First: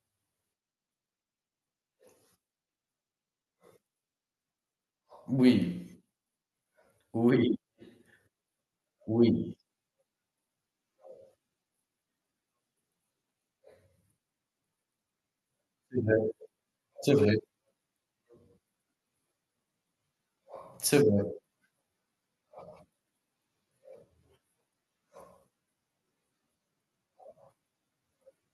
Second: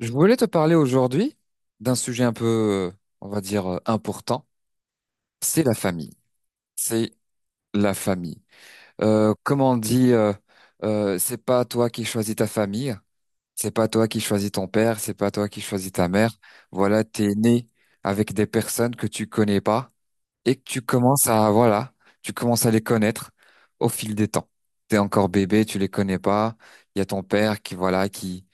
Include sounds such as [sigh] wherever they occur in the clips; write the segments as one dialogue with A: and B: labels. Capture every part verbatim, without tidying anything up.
A: Je voulais te parler aujourd'hui d'un sujet un peu, euh, on va dire, euh, important. C'est la
B: Oui,
A: famille. C'est
B: oui,
A: la famille. Euh,
B: oui,
A: comme on dit, euh, euh, c'est pas toi qui choisis ta famille, c'est pas toi qui choisis ton père, c'est pas toi qui choisis
B: c'est
A: ta
B: vrai,
A: mère. Voilà,
B: c'est
A: t'es
B: vrai,
A: né avec des personnes que tu connais pas et que tu
B: c'est vrai.
A: commences à, voilà, tu commences à les connaître au fil des temps. T'es encore bébé, tu les connais pas. Il y a ton père qui, voilà, qui,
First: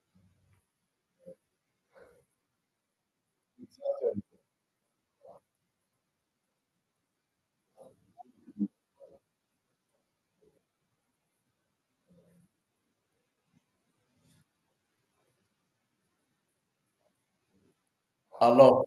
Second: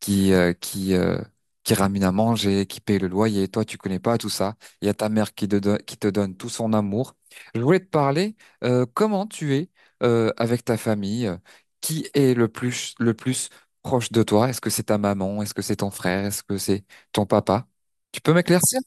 A: qui, euh, qui, euh, qui ramène à manger, qui paye le loyer. Et toi, tu connais pas tout ça. Il y a ta mère qui te donne, qui te donne tout son amour. Je voulais te parler, euh, comment tu es, euh, avec ta famille. euh, Qui est le plus, le plus proche de toi? Est-ce que c'est ta maman? Est-ce que c'est ton frère? Est-ce que c'est ton papa? Tu peux m'éclaircir?
B: Alors,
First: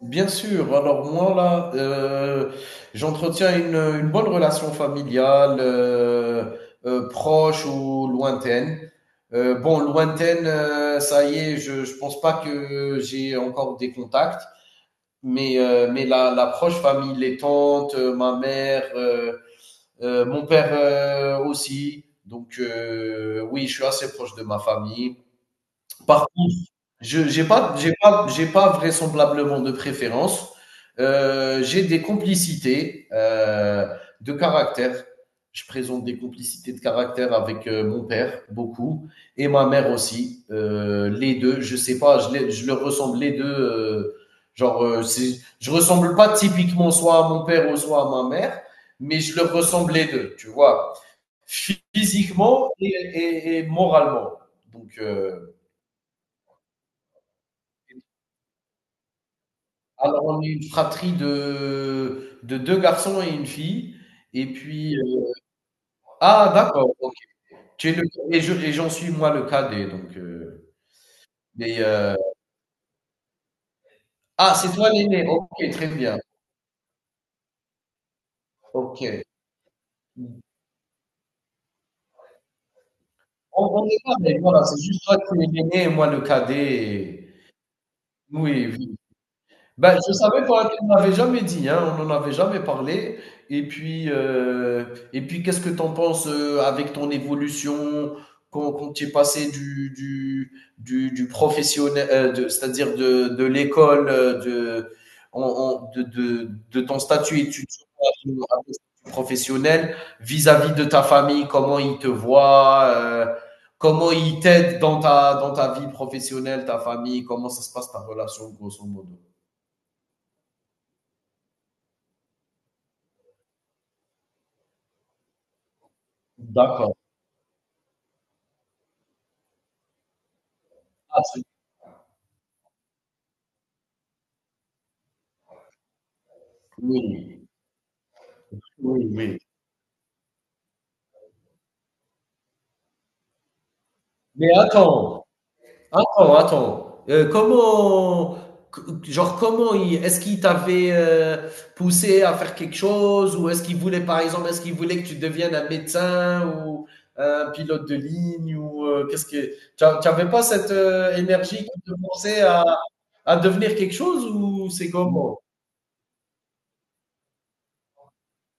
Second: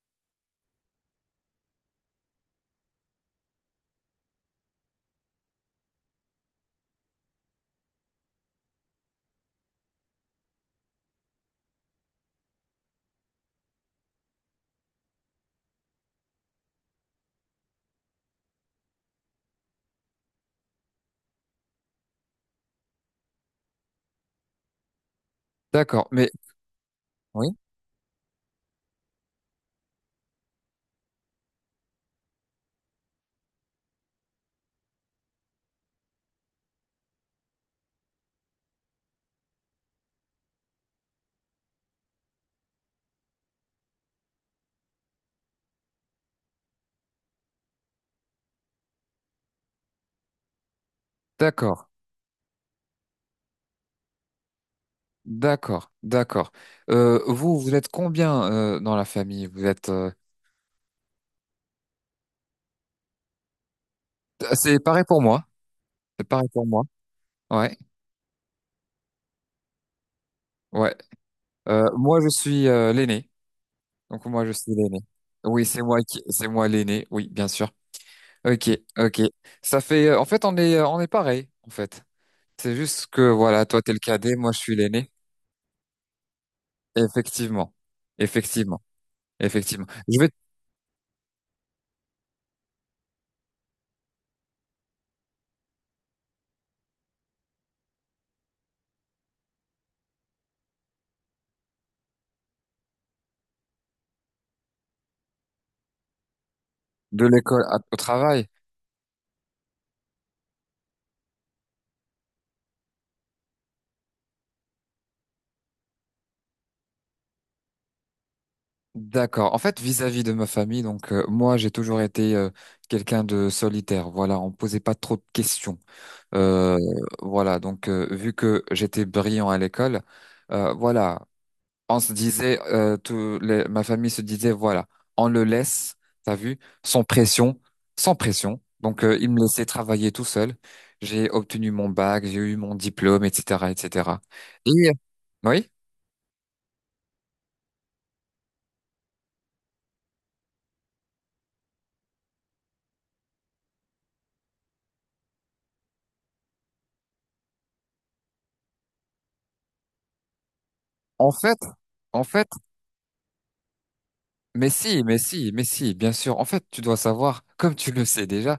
B: bien sûr, alors moi là, heu, j'entretiens une, une bonne relation familiale, heu heu, proche ou lointaine. Heu, bon lointaine, heu, ça y est, je je pense pas que j'ai encore des contacts, mais heu, mais la la proche famille, les tantes, heu, ma mère, heu heu, mon père, heu, aussi. Donc heu, oui, je suis assez proche de ma famille.
A: D'accord,
B: Par
A: mais
B: contre, je j'ai
A: oui,
B: pas j'ai pas j'ai pas vraisemblablement de préférence. Heu, j'ai des complicités, heu, de caractère. Je présente des complicités de caractère avec, heu, mon père, beaucoup et ma mère aussi, heu, les deux, je sais pas, je les je leur ressemble les deux. Heu, genre, heu, c'est je ressemble pas typiquement soit à mon père ou soit à ma mère, mais je leur ressemble les deux. Tu vois?
A: d'accord.
B: Physiquement et et et moralement, donc heu
A: D'accord, d'accord. Euh, vous, vous êtes combien euh, dans la famille? Vous êtes. euh,
B: alors, on est une fratrie de de deux garçons et une fille et
A: C'est
B: puis, heu
A: pareil pour moi. C'est pareil
B: ah
A: pour moi.
B: d'accord, OK.
A: Ouais,
B: Tu es le et je et j'en suis moi le cadet donc, heu,
A: ouais.
B: mais,
A: Euh,
B: heu
A: moi, je suis euh, l'aîné. Donc moi, je
B: ah
A: suis
B: c'est toi
A: l'aîné.
B: l'aîné? OK,
A: Oui, c'est
B: très
A: moi
B: bien.
A: qui, c'est moi l'aîné. Oui, bien sûr. Ok, ok.
B: OK.
A: Ça fait. euh, en fait, on est, euh, on est pareil. En fait, c'est juste que voilà,
B: On
A: toi,
B: on
A: t'es le
B: est
A: cadet,
B: pareil,
A: moi, je
B: voilà,
A: suis
B: c'est juste
A: l'aîné.
B: toi, tu es l'aîné et moi le cadet et
A: Effectivement,
B: oui,
A: effectivement,
B: oui.
A: effectivement.
B: Ben je
A: Je vais
B: savais pas, tu me l'avais jamais dit, hein, on n'en avait jamais parlé et puis, heu et puis qu'est-ce que tu en penses, heu, avec ton évolution quand quand tu es passé du du du du professionnel, heu, de c'est-à-dire de de l'école, heu, de en en de de de ton
A: de
B: statut
A: l'école à-
B: étudiant
A: au
B: à ton
A: travail.
B: à ton statut professionnel, vis-à-vis de ta famille, comment ils te voient, heu, comment ils t'aident dans ta dans ta vie professionnelle, ta famille? Comment ça se passe ta relation grosso modo?
A: D'accord. En fait, vis-à-vis de ma famille, donc euh, moi, j'ai toujours été euh, quelqu'un de solitaire. Voilà, on me posait pas trop de questions. Euh,
B: D'accord.
A: voilà, donc euh, vu que j'étais brillant à l'école, euh,
B: Ah,
A: voilà,
B: c'est
A: on se disait, euh, tout les- ma famille se disait, voilà, on le laisse, t'as vu, sans
B: oui,
A: pression, sans pression. Donc,
B: oui,
A: euh, il
B: oui.
A: me laissait travailler tout seul. J'ai obtenu mon bac, j'ai eu mon diplôme, et cetera, et cetera.
B: Mais
A: Et euh,
B: attends,
A: oui,
B: attends, attends. Euh, comment, c- genre, comment il, est-ce qu'il t'avait euh, poussé à faire quelque chose ou est-ce qu'il voulait, par exemple, est-ce qu'il voulait que tu deviennes un médecin ou euh, un pilote de ligne ou euh, qu'est-ce que, tu n'avais pas cette euh,
A: en
B: énergie
A: fait,
B: qui te
A: en
B: poussait
A: fait.
B: à, à devenir quelque chose
A: Mais
B: ou c'est
A: si, mais
B: comment?
A: si, mais si, bien sûr. En fait, tu dois savoir, comme tu le sais déjà,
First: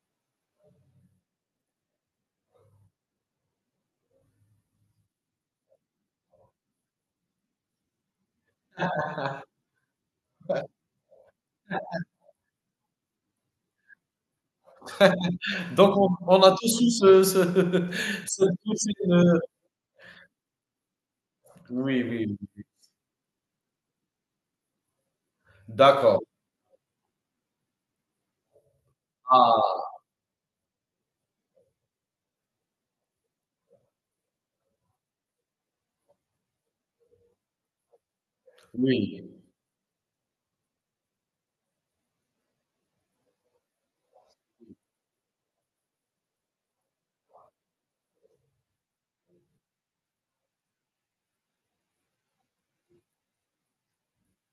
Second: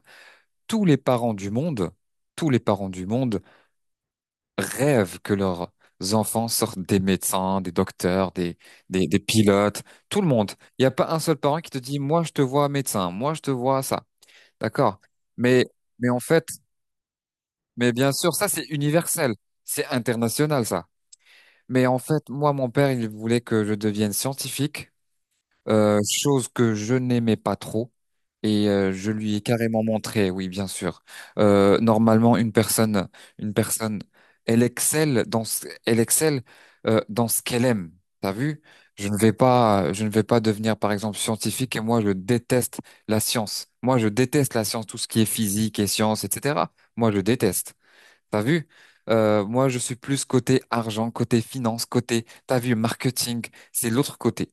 A: tous les parents du monde, tous les parents du monde rêvent que leurs enfants sortent des médecins, des docteurs, des, des, des pilotes, tout le monde. Il n'y a pas un seul parent qui te dit, moi, je te vois médecin, moi, je te vois ça. D'accord? Mais,
B: Donc, on,
A: mais en
B: on
A: fait,
B: a tous eu ce, ce-
A: mais bien
B: [laughs]
A: sûr, ça,
B: cette
A: c'est
B: poussée
A: universel.
B: de-
A: C'est international, ça. Mais en
B: oui,
A: fait,
B: oui.
A: moi, mon père, il voulait que je devienne scientifique. Euh,
B: D'accord.
A: chose que je n'aimais pas trop et euh, je lui ai
B: Ah,
A: carrément montré, oui, bien sûr. Euh, normalement, une personne, une personne, elle excelle dans ce, elle excelle euh, dans ce qu'elle aime. T'as vu? Je ne
B: oui,
A: vais pas, je ne vais pas devenir, par exemple, scientifique et moi, je déteste la science. Moi, je déteste la science, tout ce qui est physique et science, et cetera. Moi, je déteste. T'as vu? Euh, moi, je suis plus côté argent, côté finance, côté, t'as vu, marketing, c'est l'autre côté.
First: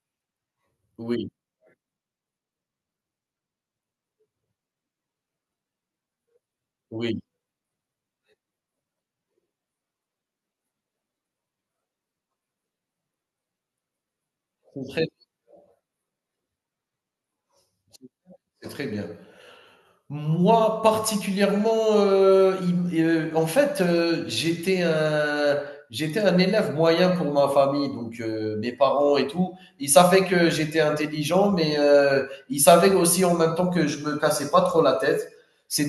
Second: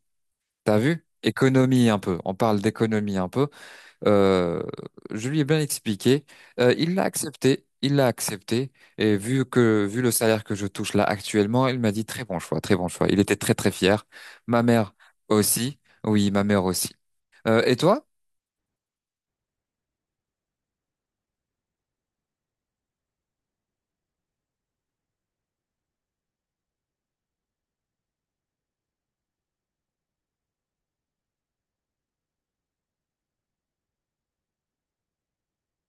A: T'as vu?
B: oui,
A: Économie un peu. On parle d'économie un peu. Euh, je lui ai bien expliqué. Euh, il l'a
B: oui,
A: accepté. Il l'a accepté. Et vu que, vu le salaire que je touche là actuellement, il m'a dit très bon choix, très bon choix. Il était très très fier. Ma
B: c'est
A: mère
B: très
A: aussi. Oui, ma mère aussi. Euh, et toi?
B: c'est très bien. Moi, particulièrement, heu, il m en fait, heu, j'étais un j'étais un élève moyen pour ma famille, donc heu, mes parents et tout, ils savaient que j'étais intelligent, mais heu, ils savaient aussi en même temps que je me cassais pas trop la tête.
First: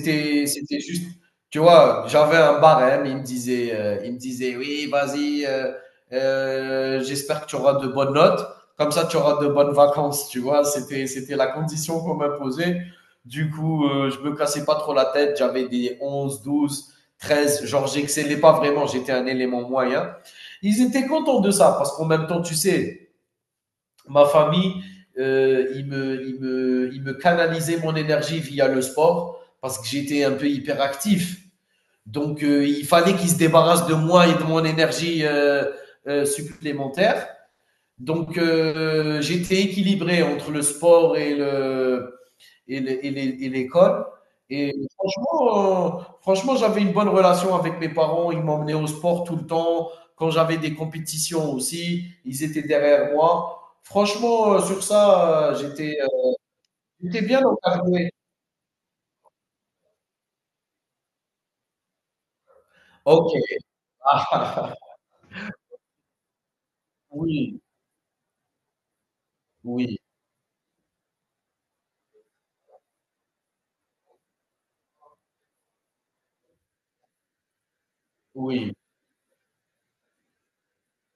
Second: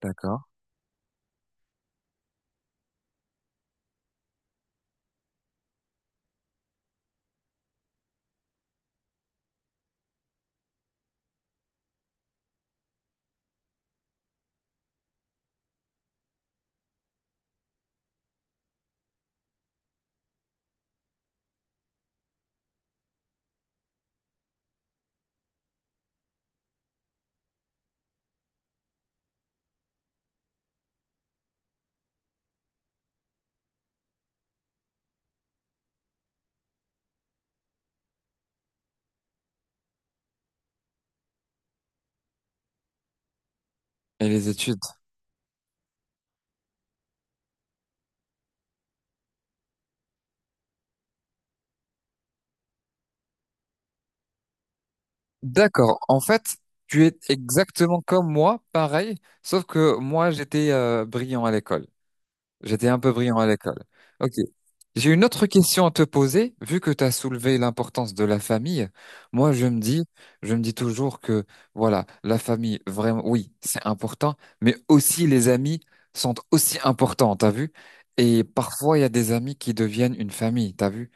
A: D'accord.
B: c'était juste, tu vois, j'avais un barème, ils me disaient, heu, ils me disaient: «Oui, vas-y, heu heu, j'espère que tu auras de bonnes notes, comme ça tu auras de bonnes vacances», tu vois? C'était c'était la condition qu'on m'imposait du coup, euh, je me cassais pas trop la tête. J'avais des onze, douze, treize. Genre, j'excellais pas vraiment. J'étais un élément moyen. Ils étaient contents de ça parce qu'en même temps, tu sais, ma famille, euh, ils, me, ils, me, ils me canalisaient mon énergie via le sport parce que j'étais un peu hyperactif. Donc, euh, il fallait qu'ils se débarrassent de moi et de mon énergie euh, euh, supplémentaire. Donc, euh, j'étais équilibré entre le sport et le, et l'école.
A: Et les
B: Et, et,
A: études?
B: franchement, euh, franchement j'avais une bonne relation avec mes parents. Ils m'emmenaient au sport tout le temps. Quand j'avais des compétitions aussi, ils étaient derrière moi. Franchement, euh, sur ça, euh, j'étais
A: D'accord.
B: euh,
A: En fait, tu es
B: j'étais bien
A: exactement
B: encadré.
A: comme moi, pareil, sauf que moi j'étais euh, brillant à l'école. J'étais un peu
B: OK.
A: brillant à l'école. Ok.
B: Ah,
A: J'ai une autre question à te poser, vu que tu as soulevé
B: oui,
A: l'importance de la famille. Moi, je me
B: oui,
A: dis, je me dis toujours que, voilà, la famille, vraiment, oui, c'est important, mais aussi les amis sont aussi importants, t'as vu? Et
B: oui.
A: parfois, il y a des amis qui deviennent une famille, t'as vu?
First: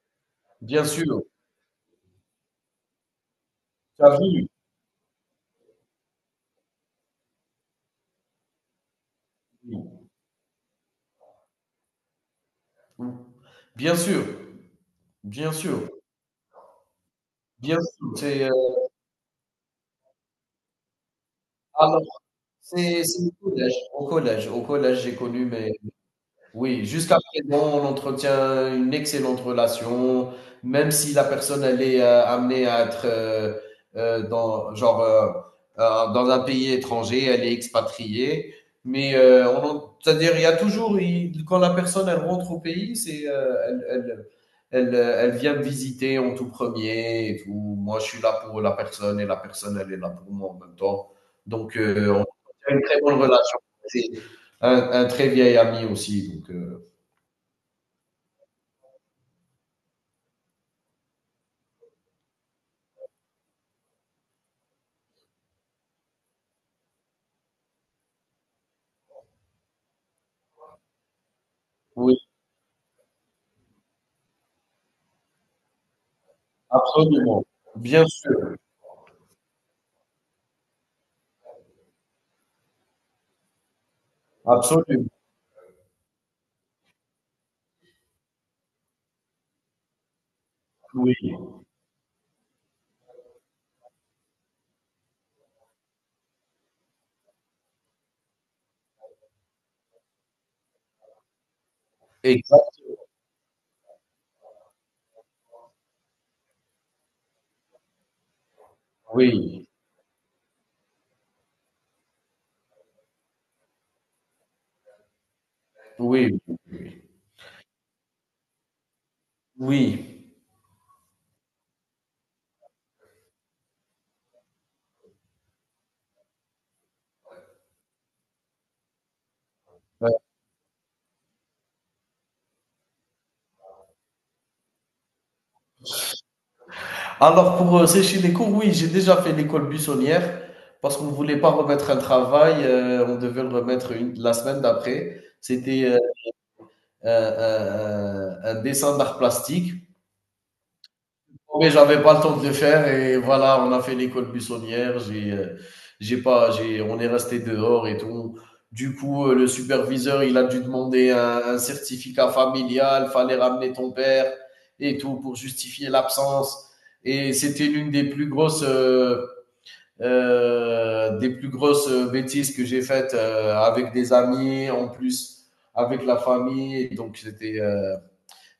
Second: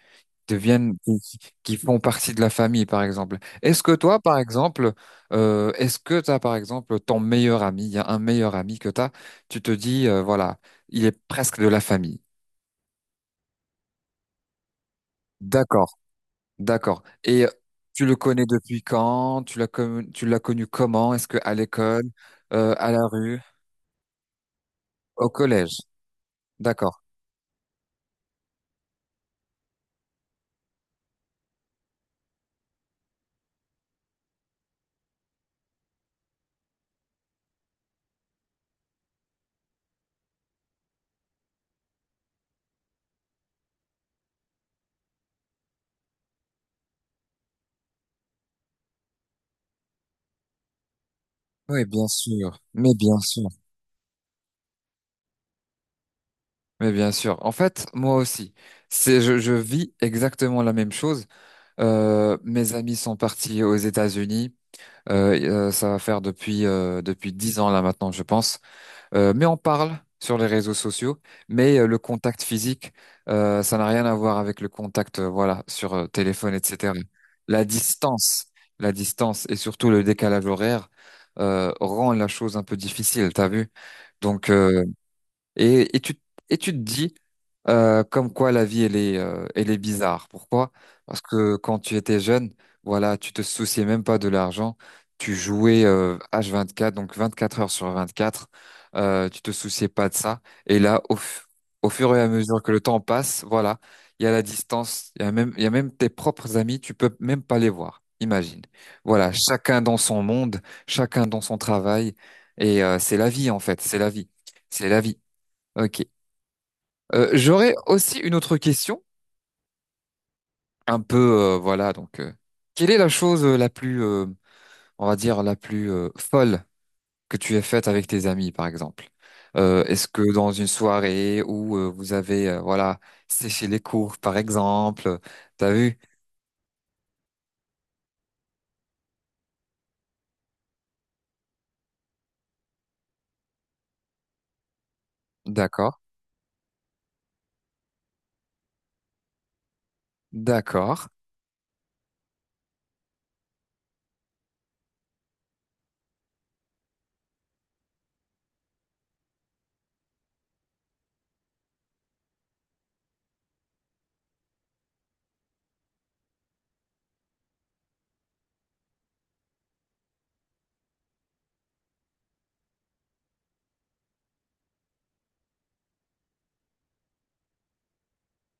B: Bien
A: deviennent qui,
B: sûr.
A: qui- qui font partie de la famille, par exemple. Est-ce que
B: T'as
A: toi, par
B: vu.
A: exemple, euh, est-ce que t'as, par exemple, ton meilleur ami, il y a un meilleur ami que t'as, tu te dis,
B: Oui.
A: euh, voilà, il est presque de la famille.
B: Bien sûr. Bien sûr.
A: D'accord, d'accord. Et
B: Bien
A: tu le
B: sûr.
A: connais
B: C'est, euh,
A: depuis quand? Tu l'as connu, tu l'as connu comment? Est-ce que à
B: alors,
A: l'école, euh, à la
B: c'est, c'est au
A: rue,
B: collège. Au collège, au collège j'ai
A: au
B: connu mes,
A: collège?
B: oui,
A: D'accord.
B: jusqu'à présent, on entretient une excellente relation, même si la personne elle est euh, amenée à être euh, euh, dans genre euh, euh, dans un pays étranger, elle est expatriée, mais euh, on en- c'est-à-dire il y a toujours il- quand la personne elle rentre au pays, c'est euh, elle, elle elle euh, elle vient me visiter en tout premier et tout. Moi, je suis là pour la personne et la personne elle est là pour moi en même temps. Donc
A: Oui, bien
B: euh, on
A: sûr.
B: a une
A: Mais
B: très
A: bien
B: bonne
A: sûr.
B: relation un, un très vieil ami aussi. Donc, euh,
A: Mais bien sûr. En fait, moi aussi, c'est, je, je vis exactement la même chose. Euh, mes amis sont partis aux États-Unis. Euh, et, euh, ça va faire depuis euh, depuis dix ans là maintenant, je pense. Euh, mais on parle sur les réseaux sociaux, mais euh, le
B: oui,
A: contact physique, euh, ça n'a rien à voir avec le contact, euh, voilà, sur euh, téléphone, et cetera.
B: absolument.
A: La
B: Bien
A: distance,
B: sûr,
A: la distance et surtout le décalage horaire euh, rend la chose un peu difficile, t'as vu? Donc euh,
B: absolument.
A: et, et tu, et tu te dis euh, comme quoi la vie, elle est, euh, elle est bizarre. Pourquoi?
B: Oui,
A: Parce que quand tu étais jeune, voilà, tu te souciais même pas de l'argent. Tu jouais euh, H vingt-quatre, donc vingt-quatre heures sur 24. Euh, tu te souciais pas de ça. Et là, au, fu- au fur et à mesure que le
B: exact.
A: temps passe, voilà, il y a la distance, il y a même, il y a même tes propres amis, tu peux même pas les voir. Imagine. Voilà,
B: Oui,
A: chacun dans son monde, chacun dans son travail. Et euh, c'est la vie, en fait, c'est la vie. C'est la vie. Ok.
B: oui,
A: Euh, j'aurais aussi une autre question,
B: oui.
A: un peu, euh, voilà, donc, euh, quelle est la chose euh, la plus, euh, on va dire, la plus euh, folle que tu aies faite avec tes amis, par exemple? Euh, est-ce
B: Ouais.
A: que dans une soirée où euh, vous avez, euh, voilà, séché les cours, par exemple, t'as vu?
B: Alors, pour euh, sécher les cours, oui, j'ai déjà fait l'école buissonnière parce qu'on ne voulait pas remettre un travail, euh, on devait le remettre une- la semaine d'après. C'était
A: D'accord,
B: euh, euh, euh, euh, un dessin d'art plastique.
A: d'accord.
B: Oh, mais j'avais pas le temps de le faire et voilà, on a fait l'école buissonnière. J'ai, euh, j'ai pas, j'ai, On est resté dehors et tout. Du coup, euh, le superviseur, il a dû demander un, un certificat familial. Fallait ramener ton père et tout pour justifier l'absence. Et c'était l'une des plus grosses, euh, euh, des plus grosses euh, bêtises que j'ai faites euh, avec des amis, en plus avec la famille. Donc c'était euh,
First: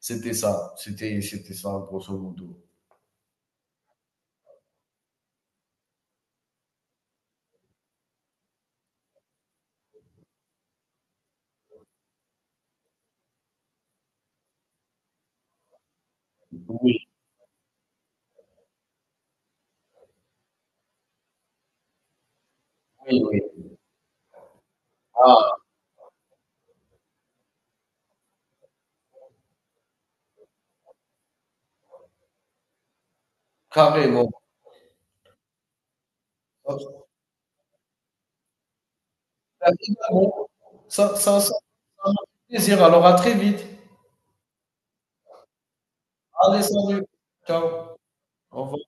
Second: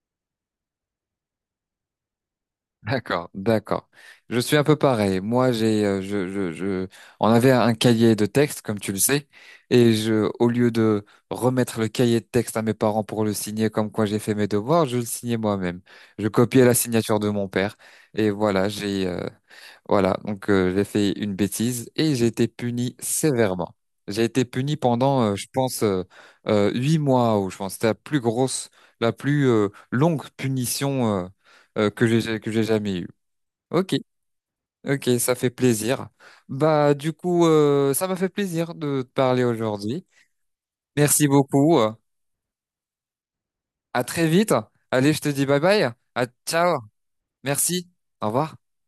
B: c'était ça, c'était c'était ça, grosso modo.
A: D'accord, d'accord. Je suis un peu pareil. Moi, j'ai, euh, je, je, je, on avait un cahier de texte, comme tu le sais, et je, au lieu de remettre le cahier de texte à mes parents pour le signer comme quoi j'ai fait mes devoirs, je le signais moi-même. Je copiais la
B: Oui,
A: signature de mon père, et voilà, j'ai, euh, voilà, donc euh, j'ai fait une bêtise et j'ai été puni
B: oui, oui.
A: sévèrement. J'ai été puni pendant, euh, je
B: Ah,
A: pense, euh, euh, huit mois, ou je pense, que c'était la plus grosse, la plus euh, longue punition. euh, euh, que j'ai que j'ai jamais eue. Ok,
B: carrément.
A: ok, ça fait plaisir. Bah, du coup, euh, ça m'a fait plaisir de te parler
B: Ah,
A: aujourd'hui.
B: Ça,
A: Merci
B: ça, ça, ça
A: beaucoup. euh,
B: m'a fait plaisir. Alors, à très vite.
A: À très vite. Allez, je te dis bye bye. À
B: Allez,
A: ciao.
B: salut.
A: Merci.
B: Ciao.
A: Au revoir.
B: Au revoir.